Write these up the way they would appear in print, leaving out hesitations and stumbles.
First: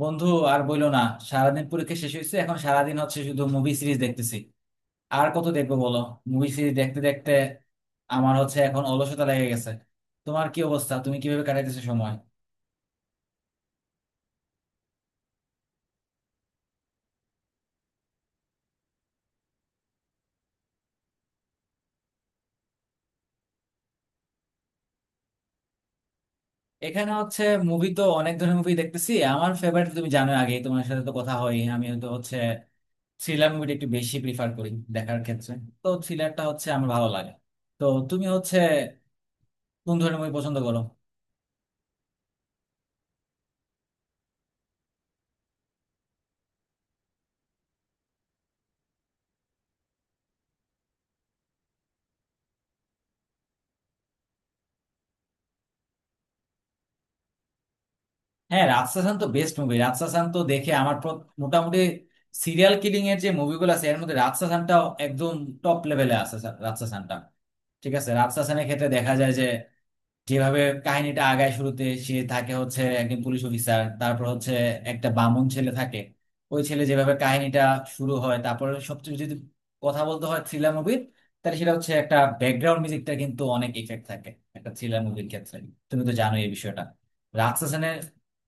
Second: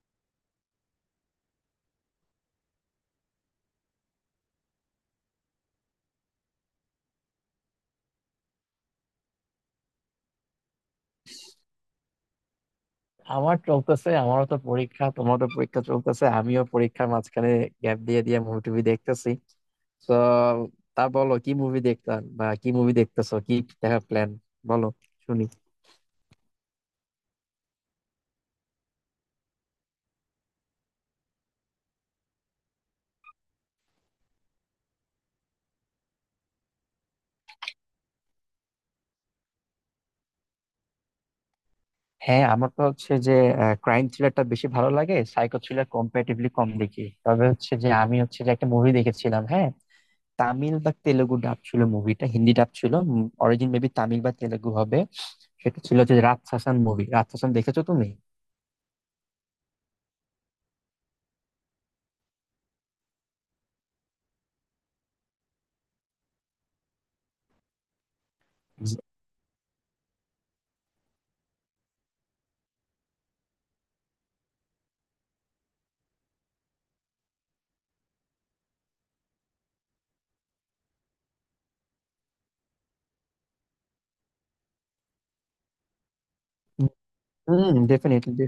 বন্ধু, আর বইলো না। সারাদিন পরীক্ষা শেষ হয়েছে, এখন সারাদিন হচ্ছে শুধু মুভি সিরিজ দেখতেছি। আর কত দেখবো বলো, মুভি সিরিজ দেখতে দেখতে আমার হচ্ছে এখন অলসতা লেগে গেছে। তোমার কি অবস্থা, তুমি কিভাবে কাটাইতেছো সময়? আমার চলতেছে, আমারও তো পরীক্ষা, তোমারও তো পরীক্ষা চলতেছে। আমিও পরীক্ষার মাঝখানে গ্যাপ দিয়ে দিয়ে মুভি টুভি দেখতেছি তো। তা বলো, কি মুভি দেখতাম বা কি মুভি দেখতেছো, কি দেখার প্ল্যান, বলো, শুনি। এখানে হচ্ছে মুভি তো অনেক ধরনের মুভি দেখতেছি। আমার ফেভারিট তুমি জানো, আগে তোমার সাথে তো কথা হয়, আমি তো হচ্ছে থ্রিলার মুভিটা একটু বেশি প্রিফার করি দেখার ক্ষেত্রে। তো থ্রিলারটা হচ্ছে আমার ভালো লাগে। তো তুমি হচ্ছে কোন ধরনের মুভি পছন্দ করো? হ্যাঁ, আমার তো হচ্ছে যে ক্রাইম থ্রিলারটা বেশি ভালো লাগে, সাইকো থ্রিলার কম্পারেটিভলি কম দেখি। তবে হচ্ছে যে আমি হচ্ছে যে একটা মুভি দেখেছিলাম, হ্যাঁ, তামিল বা তেলেগু ডাব ছিল মুভিটা, হিন্দি ডাব ছিল, অরিজিন মেবি তামিল বা তেলেগু হবে। সেটা ছিল হচ্ছে রাতসাসান মুভি। রাতসাসান দেখেছো তুমি? হ্যাঁ, রাজশাসন তো বেস্ট মুভি। রাজশাসন তো দেখে আমার মোটামুটি সিরিয়াল কিলিং এর যে মুভিগুলো আছে এর মধ্যে রাজশাসনটা একদম টপ লেভেলে আছে। রাজশাসনটা ঠিক আছে। রাজশাসনের ক্ষেত্রে জি। দেখা যায় যে যেভাবে কাহিনীটা আগায়, শুরুতে সে থাকে হচ্ছে একজন পুলিশ অফিসার, তারপর হচ্ছে একটা বামুন ছেলে থাকে। ওই ছেলে যেভাবে কাহিনীটা শুরু হয়, তারপরে সবচেয়ে যদি কথা বলতে হয় থ্রিলার মুভির, তাহলে সেটা হচ্ছে একটা ব্যাকগ্রাউন্ড মিউজিকটা কিন্তু অনেক ইফেক্ট থাকে একটা থ্রিলার মুভির ক্ষেত্রে। তুমি তো জানো এই বিষয়টা, হুম, রাজশাসনের। ডেফিনেটলি।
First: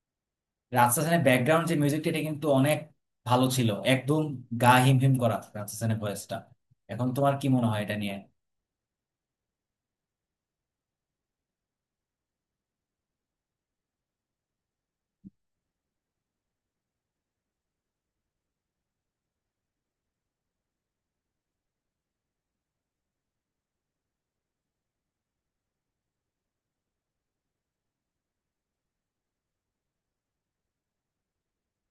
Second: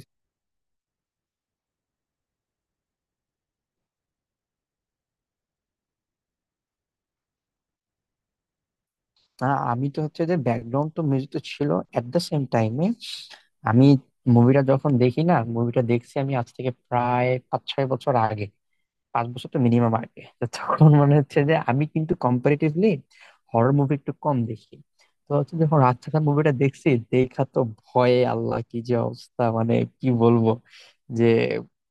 রাজশাসনের ব্যাকগ্রাউন্ড যে মিউজিকটা, এটা কিন্তু অনেক ভালো ছিল। একদম গা হিমহিম করা রাজশাসনের ভয়েসটা। এখন তোমার কি মনে হয় এটা নিয়ে? না, আমি তো হচ্ছে যে ব্যাকগ্রাউন্ড তো মিউজিক তো ছিল, এট দ্য সেম টাইমে আমি মুভিটা যখন দেখি না, মুভিটা দেখছি আমি আজ থেকে প্রায় 5-6 বছর আগে। 5 বছর তো মিনিমাম আগে তো, তখন মনে হচ্ছে যে আমি কিন্তু কম্পারেটিভলি হরর মুভি একটু কম দেখি। তো হচ্ছে যখন রাতসানা মুভিটা দেখছি দেখা তো, ভয়ে আল্লাহ, কি যে অবস্থা, মানে কি বলবো, যে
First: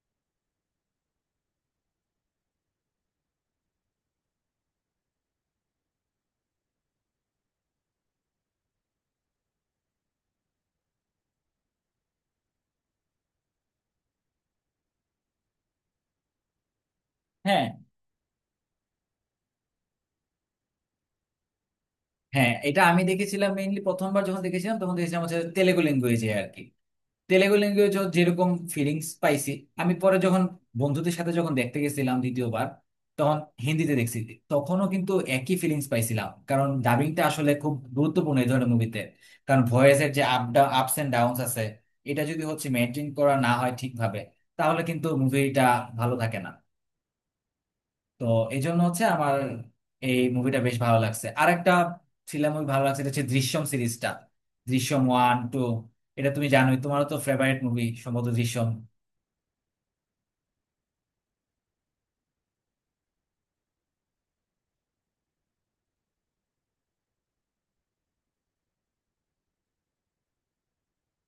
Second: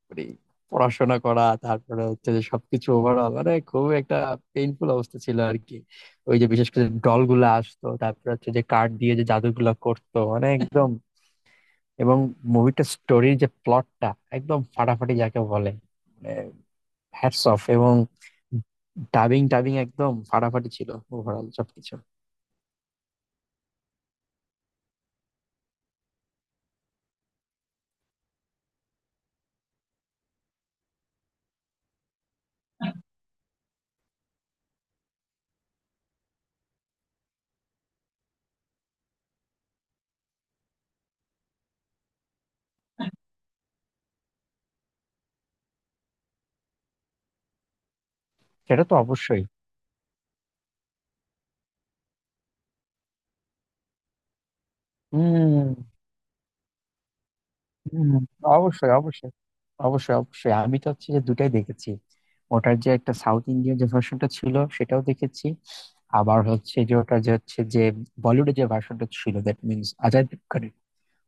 মানে পড়াশোনা করা, তারপরে হচ্ছে যে সবকিছু ওভারঅল, মানে খুব একটা পেইনফুল অবস্থা ছিল আর কি। ওই যে বিশেষ করে ডল গুলা আসতো, তারপরে হচ্ছে যে কার্ড দিয়ে যে জাদুগুলা করতো, মানে একদম। এবং মুভিটা স্টোরির যে প্লটটা, একদম ফাটাফাটি যাকে বলে, মানে হ্যাটস অফ। হ্যাঁ, এবং ডাবিং টাবিং একদম ফাটাফাটি ছিল, ওভারঅল সবকিছু। হ্যাঁ, এটা আমি দেখেছিলাম। মেইনলি প্রথমবার যখন দেখেছিলাম তখন দেখেছিলাম হচ্ছে তেলেগু ল্যাঙ্গুয়েজে আর কি। তেলেগু ল্যাঙ্গুয়েজ যেরকম ফিলিংস পাইছি, আমি পরে যখন বন্ধুদের সাথে যখন দেখতে গেছিলাম দ্বিতীয়বার, তখন হিন্দিতে দেখছি। তখনও কিন্তু একই ফিলিংস পাইছিলাম, কারণ ডাবিংটা আসলে খুব গুরুত্বপূর্ণ এই ধরনের মুভিতে। কারণ ভয়েসের যে up down, ups and downs আছে, এটা যদি হচ্ছে মেনটেন করা না হয় ঠিকভাবে, তাহলে কিন্তু মুভিটা ভালো থাকে না। তো এই জন্য সেটা তো হচ্ছে আমার অবশ্যই। এই মুভিটা বেশ ভালো লাগছে। আর একটা থ্রিলার মুভি ভালো লাগছে, এটা হচ্ছে দৃশ্যম সিরিজটা, দৃশ্যম ওয়ান টু। হম এটা তুমি জানোই, তোমারও তো ফেভারিট মুভি হম। সম্ভবত দৃশ্যম। অবশ্যই অবশ্যই, অবশ্যই অবশ্যই, আমি তো হচ্ছে যে দুটাই দেখেছি। ওটার যে একটা সাউথ ইন্ডিয়ান যে ভার্সনটা ছিল সেটাও দেখেছি। আবার হচ্ছে যে ওটা যে হচ্ছে যে বলিউডের যে ভার্সনটা ছিল, দ্যাট মিনস অজয় দেবগনের,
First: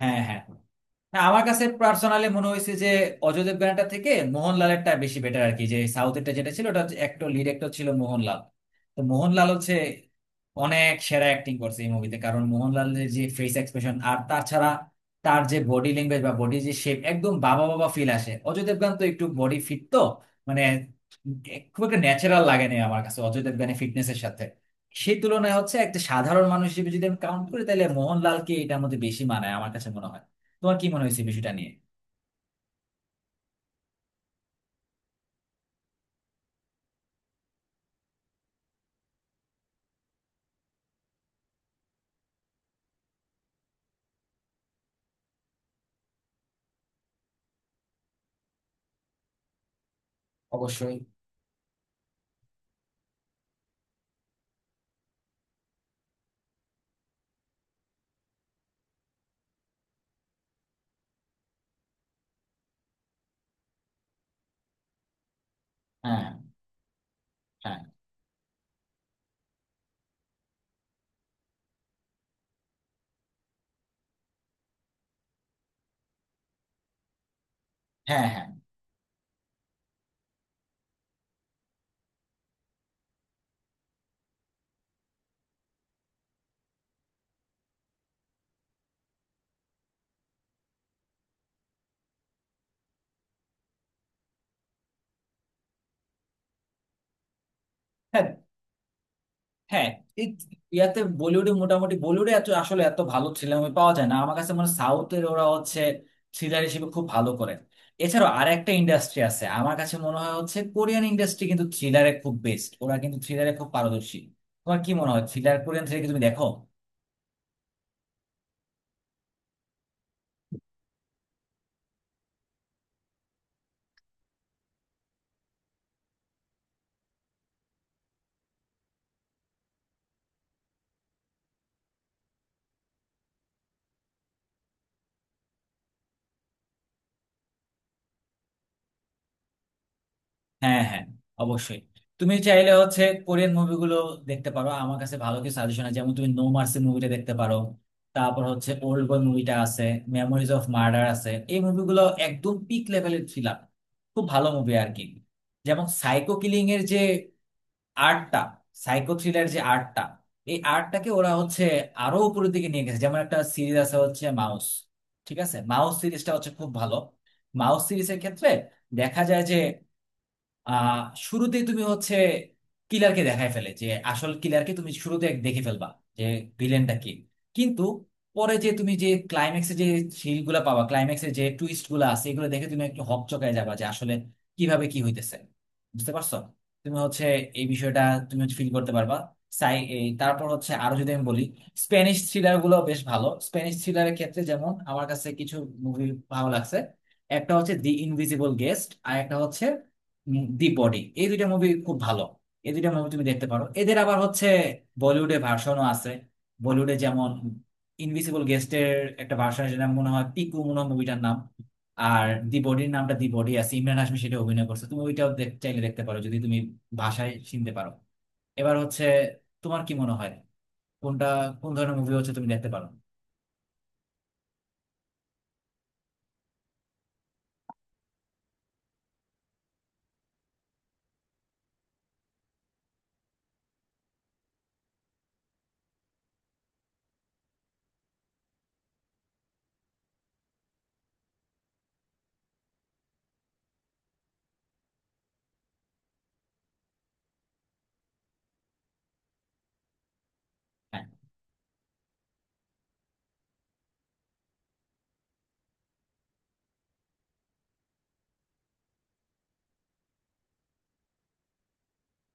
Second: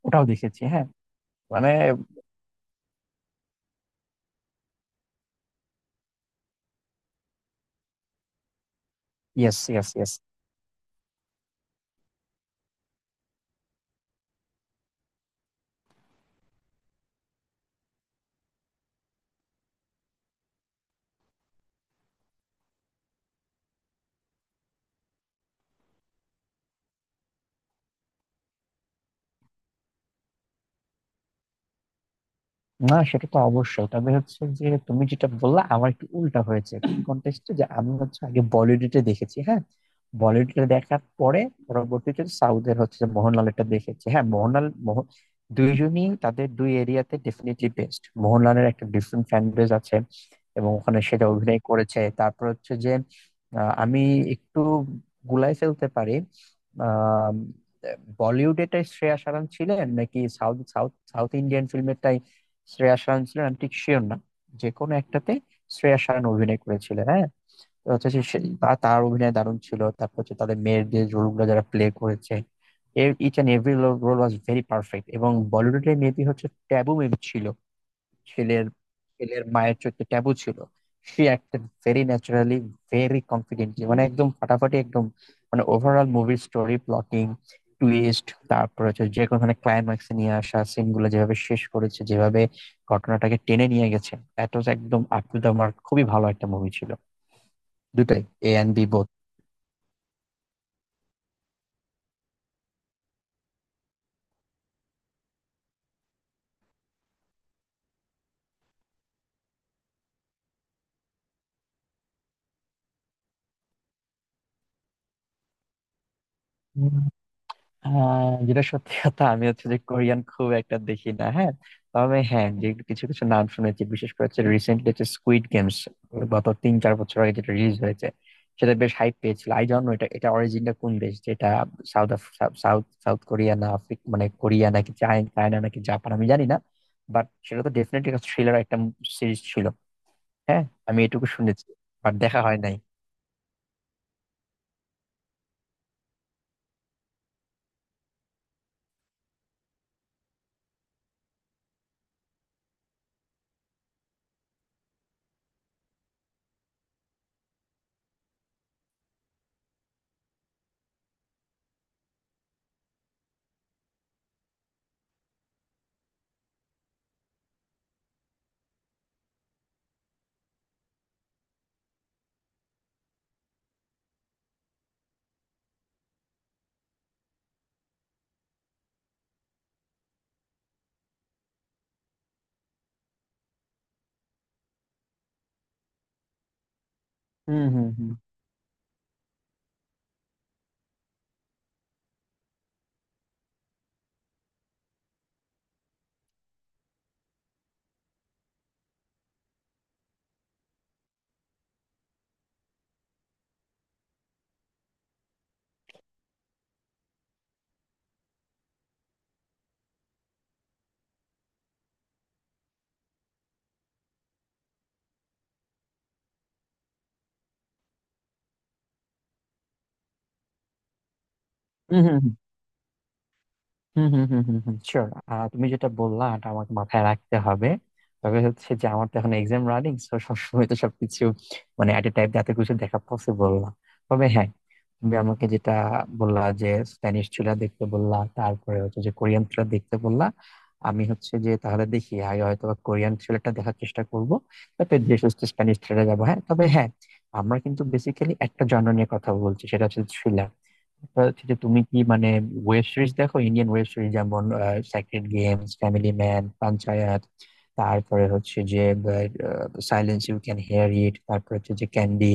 হ্যাঁ, ওটাও হ্যাঁ। দেখেছি, হ্যাঁ। হ্যাঁ, আমার কাছে মানে পার্সোনালি মনে হয়েছে যে অজয় দেবগানটা থেকে মোহনলালেরটা বেশি বেটার আর কি। যে সাউথেরটা যেটা ছিল, ওটা হচ্ছে একটা লিড অ্যাক্টর ছিল মোহনলাল। তো মোহনলাল ইয়েস হচ্ছে ইয়েস ইয়েস। অনেক সেরা অ্যাক্টিং করছে এই মুভিতে, কারণ মোহনলালের যে ফেস এক্সপ্রেশন, আর তাছাড়া তার যে বডি ল্যাঙ্গুয়েজ বা বডি যে শেপ, একদম বাবা বাবা ফিল আসে। অজয় দেবগান তো একটু বডি ফিট তো, মানে খুব একটা ন্যাচারাল লাগে না আমার কাছে অজয় দেবগানের ফিটনেসের সাথে। সেই তুলনায় হচ্ছে একটা সাধারণ মানুষ হিসেবে যদি আমি কাউন্ট করি, তাহলে মোহনলালকে এটার মধ্যে বেশি মানায় আমার কাছে মনে হয়। তোমার কি মনে হয়েছে বিষয়টা নিয়ে? না, সেটা তো অবশ্যই, তবে হচ্ছে যে তুমি যেটা বললা, আমার একটু উল্টা হয়েছে কন্টেস্টে। যে আমি হচ্ছে আগে বলিউডে দেখেছি, হ্যাঁ, বলিউডে দেখার পরে পরবর্তীতে সাউথের হচ্ছে মোহনলালটা দেখেছি, হ্যাঁ। মোহনলাল, মোহন, দুইজনই তাদের দুই এরিয়াতে ডেফিনেটলি বেস্ট। মোহনলালের একটা ডিফারেন্ট ফ্যান বেজ আছে এবং অবশ্যই। ওখানে সেটা অভিনয় করেছে। তারপর হচ্ছে যে আমি একটু গুলাই ফেলতে পারি। আহ বলিউডেটাই শ্রেয়া সারান ছিলেন, নাকি সাউথ, সাউথ, সাউথ ইন্ডিয়ান ফিল্মেরটাই শ্রেয়া শায়ন ছিলেন, আমি ঠিক শিওর না। যে কোনো একটাতে শ্রেয়া শায়ন হ্যাঁ, অভিনয় করেছিলেন, হ্যাঁ। হ্যাঁ, তো হচ্ছে যে তার অভিনয় দারুণ ছিল। তারপর হচ্ছে তাদের মেয়ের যে রোলগুলো যারা প্লে করেছে, each and every role was very perfect. এবং বলিউডের মেয়েটি হচ্ছে ট্যাবু মেবি ছিল, হ্যাঁ, হ্যাঁ, ছেলের ছেলের মায়ের চোখে ট্যাবু ছিল। সে একটা ভেরি ন্যাচারালি, ভেরি কনফিডেন্টলি, মানে একদম ফাটাফাটি একদম, মানে ওভারঅল মুভির স্টোরি প্লটিং, টুইস্ট, তারপর হচ্ছে যে কোনো ধরনের ক্লাইম্যাক্স নিয়ে আসা সিন গুলো যেভাবে শেষ করেছে, যেভাবে ঘটনাটাকে টেনে নিয়ে গেছে, দ্যাট ওয়াজ একদম আপ টু দা মার্ক। খুবই ভালো একটা মুভি ছিল দুটাই, হ্যাঁ, এ এন্ড বি বোথ। হ্যাঁ। এই ইয়াতে বলিউডে মোটামুটি, বলিউডে এত আসলে এত ভালো থ্রিলার মুভি পাওয়া যায় না আমার কাছে মনে হয়। সাউথের ওরা হচ্ছে থ্রিলার হিসেবে খুব ভালো করে। এছাড়াও আরেকটা ইন্ডাস্ট্রি আছে আমার কাছে মনে হয় হচ্ছে কোরিয়ান ইন্ডাস্ট্রি, কিন্তু থ্রিলারে খুব বেস্ট ওরা, কিন্তু থ্রিলারে খুব পারদর্শী। তোমার কি মনে হয় থ্রিলার, কোরিয়ান থ্রিলার কি তুমি দেখো? হ্যাঁ, যেটা সত্যি কথা, আমি হচ্ছে যে কোরিয়ান খুব একটা দেখি না, হ্যাঁ। তবে হ্যাঁ যে কিছু কিছু নাম শুনেছি, বিশেষ করে হচ্ছে রিসেন্টলি হচ্ছে স্কুইড গেমস, গত 3-4 বছর আগে যেটা রিলিজ হয়েছে, সেটা বেশ হাইপ পেয়েছিল। আই জানো এটা এটা অরিজিনটা কোন দেশ, যেটা সাউথ, সাউথ, সাউথ কোরিয়া না আফ্রিকা, মানে কোরিয়া নাকি চায়না নাকি জাপান, আমি জানি না। বাট সেটা তো ডেফিনেটলি একটা থ্রিলার একটা সিরিজ ছিল, হ্যাঁ, হ্যাঁ, আমি হ্যাঁ, এটুকু শুনেছি। অবশ্যই। বাট তুমি দেখা হয় চাইলে নাই। হচ্ছে কোরিয়ান মুভিগুলো দেখতে পারো। আমার কাছে ভালো কিছু সাজেশন আছে, যেমন তুমি নো মার্সি মুভিটা দেখতে পারো, তারপর হচ্ছে ওল্ড বয় মুভিটা আছে, মেমোরিজ অফ মার্ডার আছে। এই মুভিগুলো একদম পিক লেভেলের থ্রিলার, খুব ভালো মুভি আর কি। যেমন সাইকো কিলিং এর যে আর্টটা, সাইকো থ্রিলার যে আর্টটা, এই আর্টটাকে ওরা হচ্ছে আরো উপরের দিকে নিয়ে গেছে। যেমন একটা সিরিজ আছে হচ্ছে মাউস। ঠিক আছে, মাউস সিরিজটা হচ্ছে খুব ভালো। মাউস সিরিজের ক্ষেত্রে দেখা যায় যে আহ শুরুতেই তুমি হচ্ছে কিলারকে দেখায় ফেলে, যে আসল কিলারকে তুমি শুরুতে এক দেখে ফেলবা, যে ভিলেনটা কি। কিন্তু পরে যে তুমি যে ক্লাইম্যাক্সে যে সিলগুলা পাবা, ক্লাইম্যাক্সে যে টুইস্ট গুলা আছে, এগুলো দেখে তুমি একটু হকচকায় যাবা যে আসলে কিভাবে কি হইতেছে। বুঝতে পারছো তুমি হচ্ছে হুম এই বিষয়টা, হুম তুমি হচ্ছে ফিল করতে পারবা। সাই এই তারপর হচ্ছে আরো যদি আমি বলি, স্প্যানিশ থ্রিলার গুলো বেশ ভালো। স্প্যানিশ থ্রিলারের ক্ষেত্রে যেমন আমার কাছে কিছু মুভি ভালো লাগছে। একটা হচ্ছে দি ইনভিজিবল গেস্ট, আর একটা হচ্ছে দি বডি। এই দুইটা মুভি খুব ভালো, এই দুইটা মুভি তুমি দেখতে পারো। এদের আবার হচ্ছে বলিউডে ভার্সনও আছে। বলিউডে যেমন ইনভিসিবল গেস্টের একটা ভার্সন আছে, যেটা মনে হয় পিকু মনে হয় মুভিটার নাম। আর দি বডির নামটা দি বডি আছে, ইমরান হাশমি সেটা অভিনয় করছে, তুমি ওইটাও চাইলে দেখতে পারো যদি তুমি ভাষায় চিনতে পারো। এবার হচ্ছে তোমার কি মনে হয় কোনটা, কোন ধরনের মুভি হুম হচ্ছে তুমি দেখতে পারো? হুম হুম হুম হুম হুম শিওর। তুমি যেটা বললা এটা আমাকে মাথায় রাখতে হবে। তবে হচ্ছে যে আমার তো এখন এক্সাম রানিং, তো সবসময় তো সবকিছু, মানে এট এ টাইম এত কিছু দেখা পসিবল না। তবে হ্যাঁ, তুমি আমাকে যেটা বললা, যে স্প্যানিশ থ্রিলার দেখতে বললা, তারপরে হচ্ছে যে কোরিয়ান থ্রিলার দেখতে বললা, আমি হচ্ছে যে তাহলে দেখি, আগে হয়তো বা কোরিয়ান থ্রিলারটা দেখার চেষ্টা করবো, তারপরে ধীরে সুস্থে স্প্যানিশ থ্রিলারে যাবো, হ্যাঁ। তবে হ্যাঁ, আমরা কিন্তু বেসিক্যালি একটা জনর নিয়ে কথা বলছি, সেটা হচ্ছে থ্রিলার। হ্যাঁ, তা হচ্ছে যে তুমি কি মানে ওয়েব সিরিজ দেখো? ইন্ডিয়ান ওয়েব সিরিজ, যেমন Sacred Games, Family Man, Panchayat, তারপরে হচ্ছে যে Silence, You Can Hear It, তারপরে হচ্ছে যে ক্যান্ডি,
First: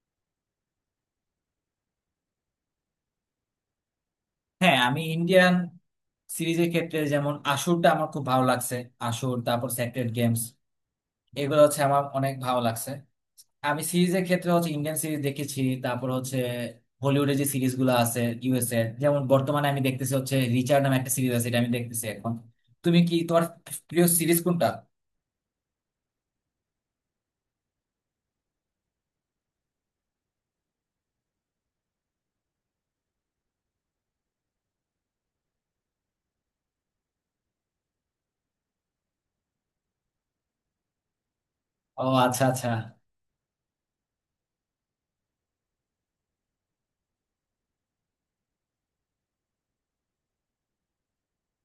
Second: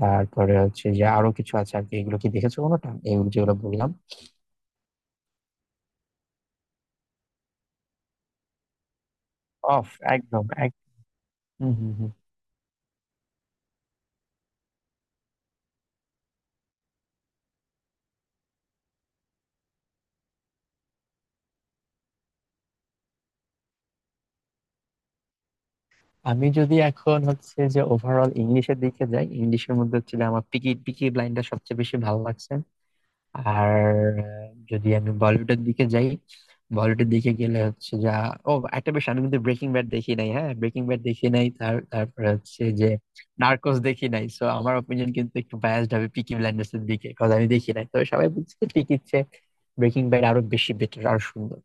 তারপরে হচ্ছে যে আরো কিছু আছে আর কি, এগুলো কি দেখেছো কোনোটা, এগুলো যেগুলো বললাম? হ্যাঁ, আমি ইন্ডিয়ান সিরিজের ক্ষেত্রে যেমন আসুরটা আমার খুব ভালো লাগছে, আসুর, তারপর অফ, সেক্রেড গেমস, একদম এক। এগুলো হুম হচ্ছে হুম আমার হুম। অনেক ভালো লাগছে। আমি সিরিজের ক্ষেত্রে হচ্ছে ইন্ডিয়ান সিরিজ দেখেছি, তারপর হচ্ছে হলিউডের যে সিরিজ গুলো আছে ইউএস এর, যেমন বর্তমানে আমি দেখতেছি হচ্ছে রিচার্ড নামে একটা সিরিজ আছে, এটা আমি দেখতেছি এখন। তুমি কি, তোমার প্রিয় সিরিজ কোনটা? আমি যদি এখন হচ্ছে যে ওভারঅল ইংলিশের দিকে যাই, ইংলিশের মধ্যে হচ্ছে যে আমার পিকি পিকি ব্লাইন্ডার সবচেয়ে বেশি ভালো লাগছে। আর যদি আমি বলিউডের দিকে যাই, বলিউডের দিকে গেলে হচ্ছে যা, ও একটা বেশ, আমি কিন্তু ব্রেকিং ব্যাড দেখি নাই, হ্যাঁ ব্রেকিং ব্যাড দেখি নাই, ও, তারপরে আচ্ছা হচ্ছে আচ্ছা। যে নার্কোস দেখি নাই। সো আমার অপিনিয়ন কিন্তু একটু বায়াসড হবে পিকি ব্লাইন্ডার্স এর দিকে, কারণ আমি দেখি নাই, তবে সবাই বলছে যে ঠিক ইচ্ছে ব্রেকিং ব্যাড আরো বেশি বেটার আর সুন্দর,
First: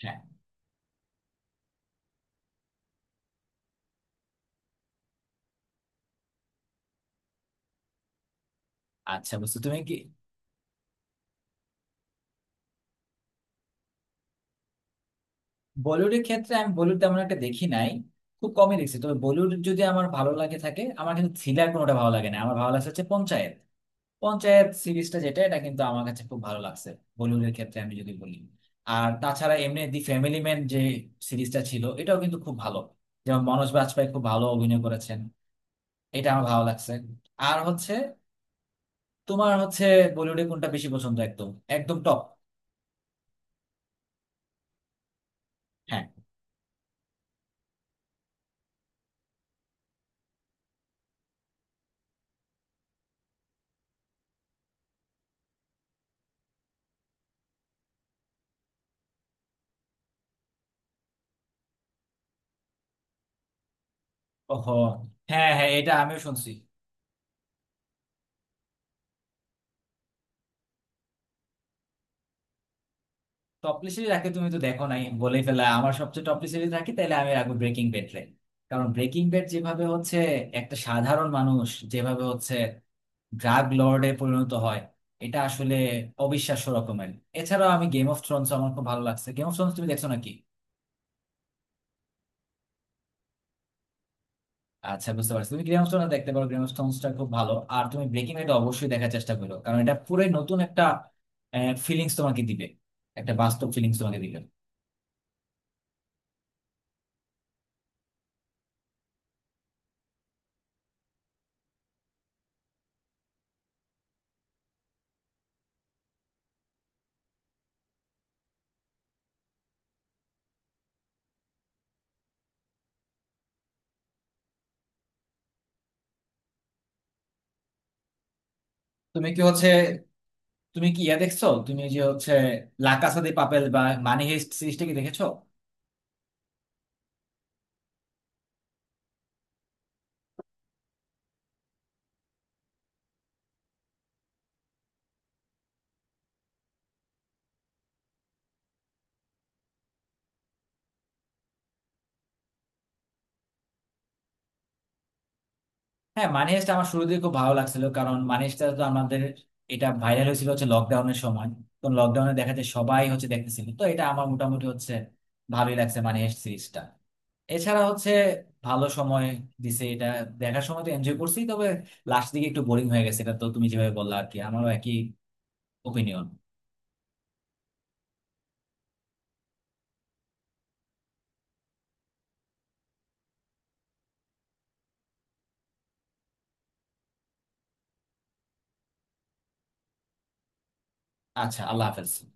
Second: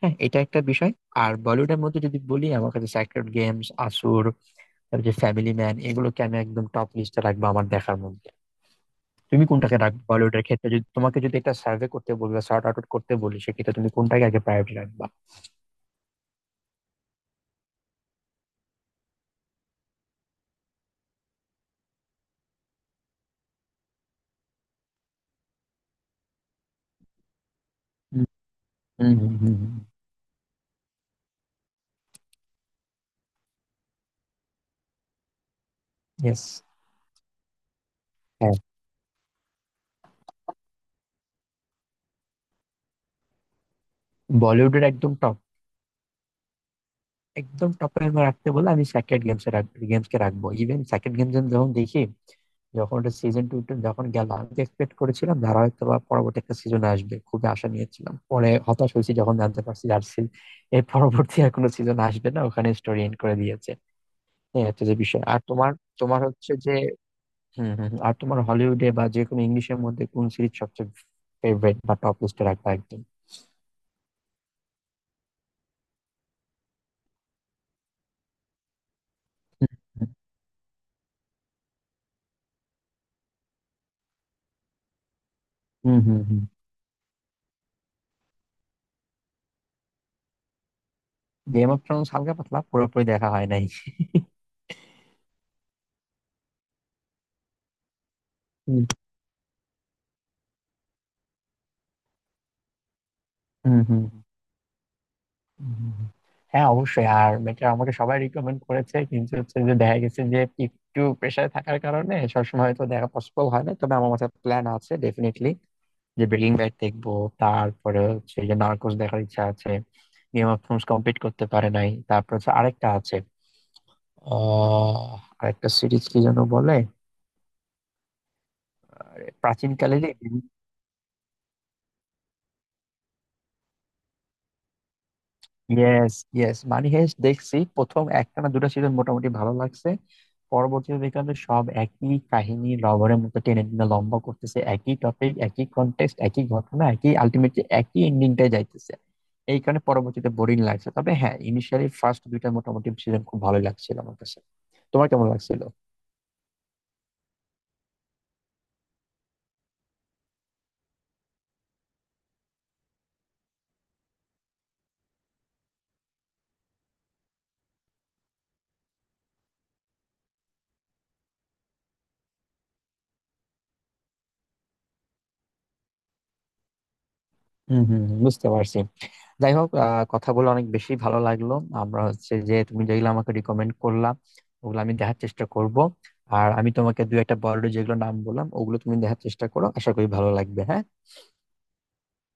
হ্যাঁ হ্যাঁ। এটা একটা বিষয়। আর বলিউডের মধ্যে যদি বলি, আমার কাছে স্যাক্রেড গেমস, আসুর, তারপর যে ফ্যামিলি ম্যান, এগুলোকে আমি একদম টপ লিস্টে রাখবো আমার দেখার মধ্যে। আচ্ছা, তুমি বুঝছো কোনটাকে তুমি কি? রাখবে বলিউডের ক্ষেত্রে? যদি তোমাকে যদি একটা সার্ভে করতে বলি বা সর্ট আউট করতে বলি, সেক্ষেত্রে তুমি কোনটাকে আগে প্রায়োরিটি রাখবা? বলিউডের ক্ষেত্রে আমি বলিউড তেমন একটা দেখি নাই, খুব কমই দেখছি। তবে বলিউড যদি আমার ভালো লাগে থাকে, আমার কিন্তু থ্রিলার কোনোটা ভালো লাগে না। আমার ভালো লাগছে হচ্ছে পঞ্চায়েত, পঞ্চায়েত সিরিজটা যেটা, এটা কিন্তু আমার কাছে খুব ভালো লাগছে বলিউডের ক্ষেত্রে আমি যদি হুম বলি। আর হুম তাছাড়া হুম। এমনি দি ফ্যামিলি ম্যান যে সিরিজটা ছিল, এটাও কিন্তু খুব ভালো। যেমন মনোজ বাজপেয়ী খুব ভালো অভিনয় করেছেন, এটা আমার ইয়েস। ভালো লাগছে। আর হচ্ছে হ্যাঁ। তোমার হচ্ছে বলিউডে কোনটা বেশি পছন্দ, একদম একদম টপ? বলিউডের একদম টপ, হ্যাঁ। একদম টপে রাখতে বলে আমি স্যাক্রেড গেমস এ রাখবো, গেমস কে রাখবো। ইভেন স্যাক্রেড গেমস যখন দেখি, যখন ওটা সিজন 2 যখন গেল, আমি এক্সপেক্ট করেছিলাম ধারা হয়তো বা পরবর্তী একটা সিজন আসবে, খুবই আশা নিয়েছিলাম, পরে হতাশ হয়েছি যখন জানতে পারছি আর এর পরবর্তী আর কোনো সিজন আসবে না, ওখানে স্টোরি এন্ড করে দিয়েছে। এই ওহো। হচ্ছে যে বিষয়। আর হ্যাঁ, হ্যাঁ, তোমার, এটা আমিও তোমার শুনছি। হচ্ছে যে, হম হম, আর তোমার হলিউডে বা যে কোনো ইংলিশের মধ্যে কোন সিরিজ সবচেয়ে ফেভারিট বা টপ লিস্টে রাখবা একদম? টপলি সিরিজ রাখে, তুমি তো দেখো নাই বলেই ফেলা, আমার সবচেয়ে টপলি সিরিজ রাখি তাহলে আমি রাখবো ব্রেকিং ব্যাড রে। কারণ ব্রেকিং ব্যাড যেভাবে হচ্ছে একটা সাধারণ মানুষ যেভাবে হচ্ছে ড্রাগ লর্ডে পরিণত হয়, এটা আসলে হম হম হম। অবিশ্বাস্য রকমের। এছাড়াও আমি গেম অফ থ্রোনস আমার খুব ভালো লাগছে। গেম অফ থ্রোনস তুমি দেখছো নাকি? গেম অফ থ্রোনস হালকা পাতলা, পুরোপুরি দেখা হয় নাই। আচ্ছা, বুঝতে পারছি। তুমি গেম অফ থ্রোনস দেখতে পারো, গেম অফ থ্রোনসটা খুব ভালো। আর তুমি ব্রেকিং ব্যাড হুম, অবশ্যই দেখার চেষ্টা করো, কারণ এটা পুরো নতুন একটা ফিলিংস তোমাকে দিবে, একটা বাস্তব হুম, ফিলিংস হুম, তোমাকে দিবে। হুম, হুম, হুম। হ্যাঁ অবশ্যই, আর এটা আমাকে সবাই রিকমেন্ড করেছে, কিন্তু হচ্ছে যে দেখা গেছে যে একটু প্রেশারে থাকার কারণে সবসময় হয়তো দেখা পসিবল হয় না। তবে আমার মাথায় প্ল্যান আছে ডেফিনেটলি যে ব্রেকিং ব্যাড দেখবো, তারপরে হচ্ছে যে নার্কোস দেখার ইচ্ছা আছে, গেম অফ থ্রোনস কমপ্লিট করতে পারে নাই। তারপর হচ্ছে আরেকটা আছে, আহ আরেকটা সিরিজ কি যেন বলে, আরে, তুমি কি হচ্ছে, প্রাচীনকালেরই। তুমি কি ইয়া দেখছো, তুমি যে হচ্ছে লা কাসা দে পাপেল বা মানি হেস্ট সিরিজটা কি দেখেছো? ইয়েস ইয়েস, মানি হেস্ট দেখছি, প্রথম একটা না দুটা সিজন মোটামুটি ভালো লাগছে, পরবর্তী বিকালে সব একই কাহিনী রবারের মতো টেনে টেনে লম্বা করতেছে, একই টপিক, একই কনটেক্সট, একই ঘটনা, একই আলটিমেটলি একই এন্ডিংটাই যাইতেছে। এই কারণে পরবর্তীতে বোরিং লাগছে। তবে হ্যাঁ, ইনিশিয়ালি ফার্স্ট দুইটা মোটামুটি সিজন খুব ভালো লাগছিল আমার কাছে। তোমার কেমন লাগছিল? হ্যাঁ, মানি হাইস্ট আমার শুরু থেকে খুব ভালো লাগছিল, কারণ মানি হাইস্টটা তো আমাদের এটা ভাইরাল হয়েছিল হচ্ছে লকডাউনের সময়। তো লকডাউনে দেখা যায় সবাই হচ্ছে দেখতেছিল, তো এটা আমার মোটামুটি হচ্ছে ভালোই লাগছে মানি হাইস্ট সিরিজটা। এছাড়া হচ্ছে ভালো সময় দিছে এটা, দেখার সময় তো এনজয় করছি। তবে লাস্ট দিকে একটু বোরিং হয়ে গেছে, এটা তো তুমি যেভাবে বললা আর কি, আমারও একই ওপিনিয়ন। হম হম, বুঝতে পারছি। যাই হোক, কথা বলে অনেক বেশি ভালো লাগলো। আমরা হচ্ছে যে তুমি যেগুলো আমাকে রিকমেন্ড করলাম ওগুলো আমি দেখার চেষ্টা করব, আর আমি তোমাকে দু একটা বড় যেগুলো নাম বললাম ওগুলো তুমি দেখার চেষ্টা করো, আশা করি ভালো লাগবে, হ্যাঁ। আচ্ছা, আল্লাহ হাফেজ।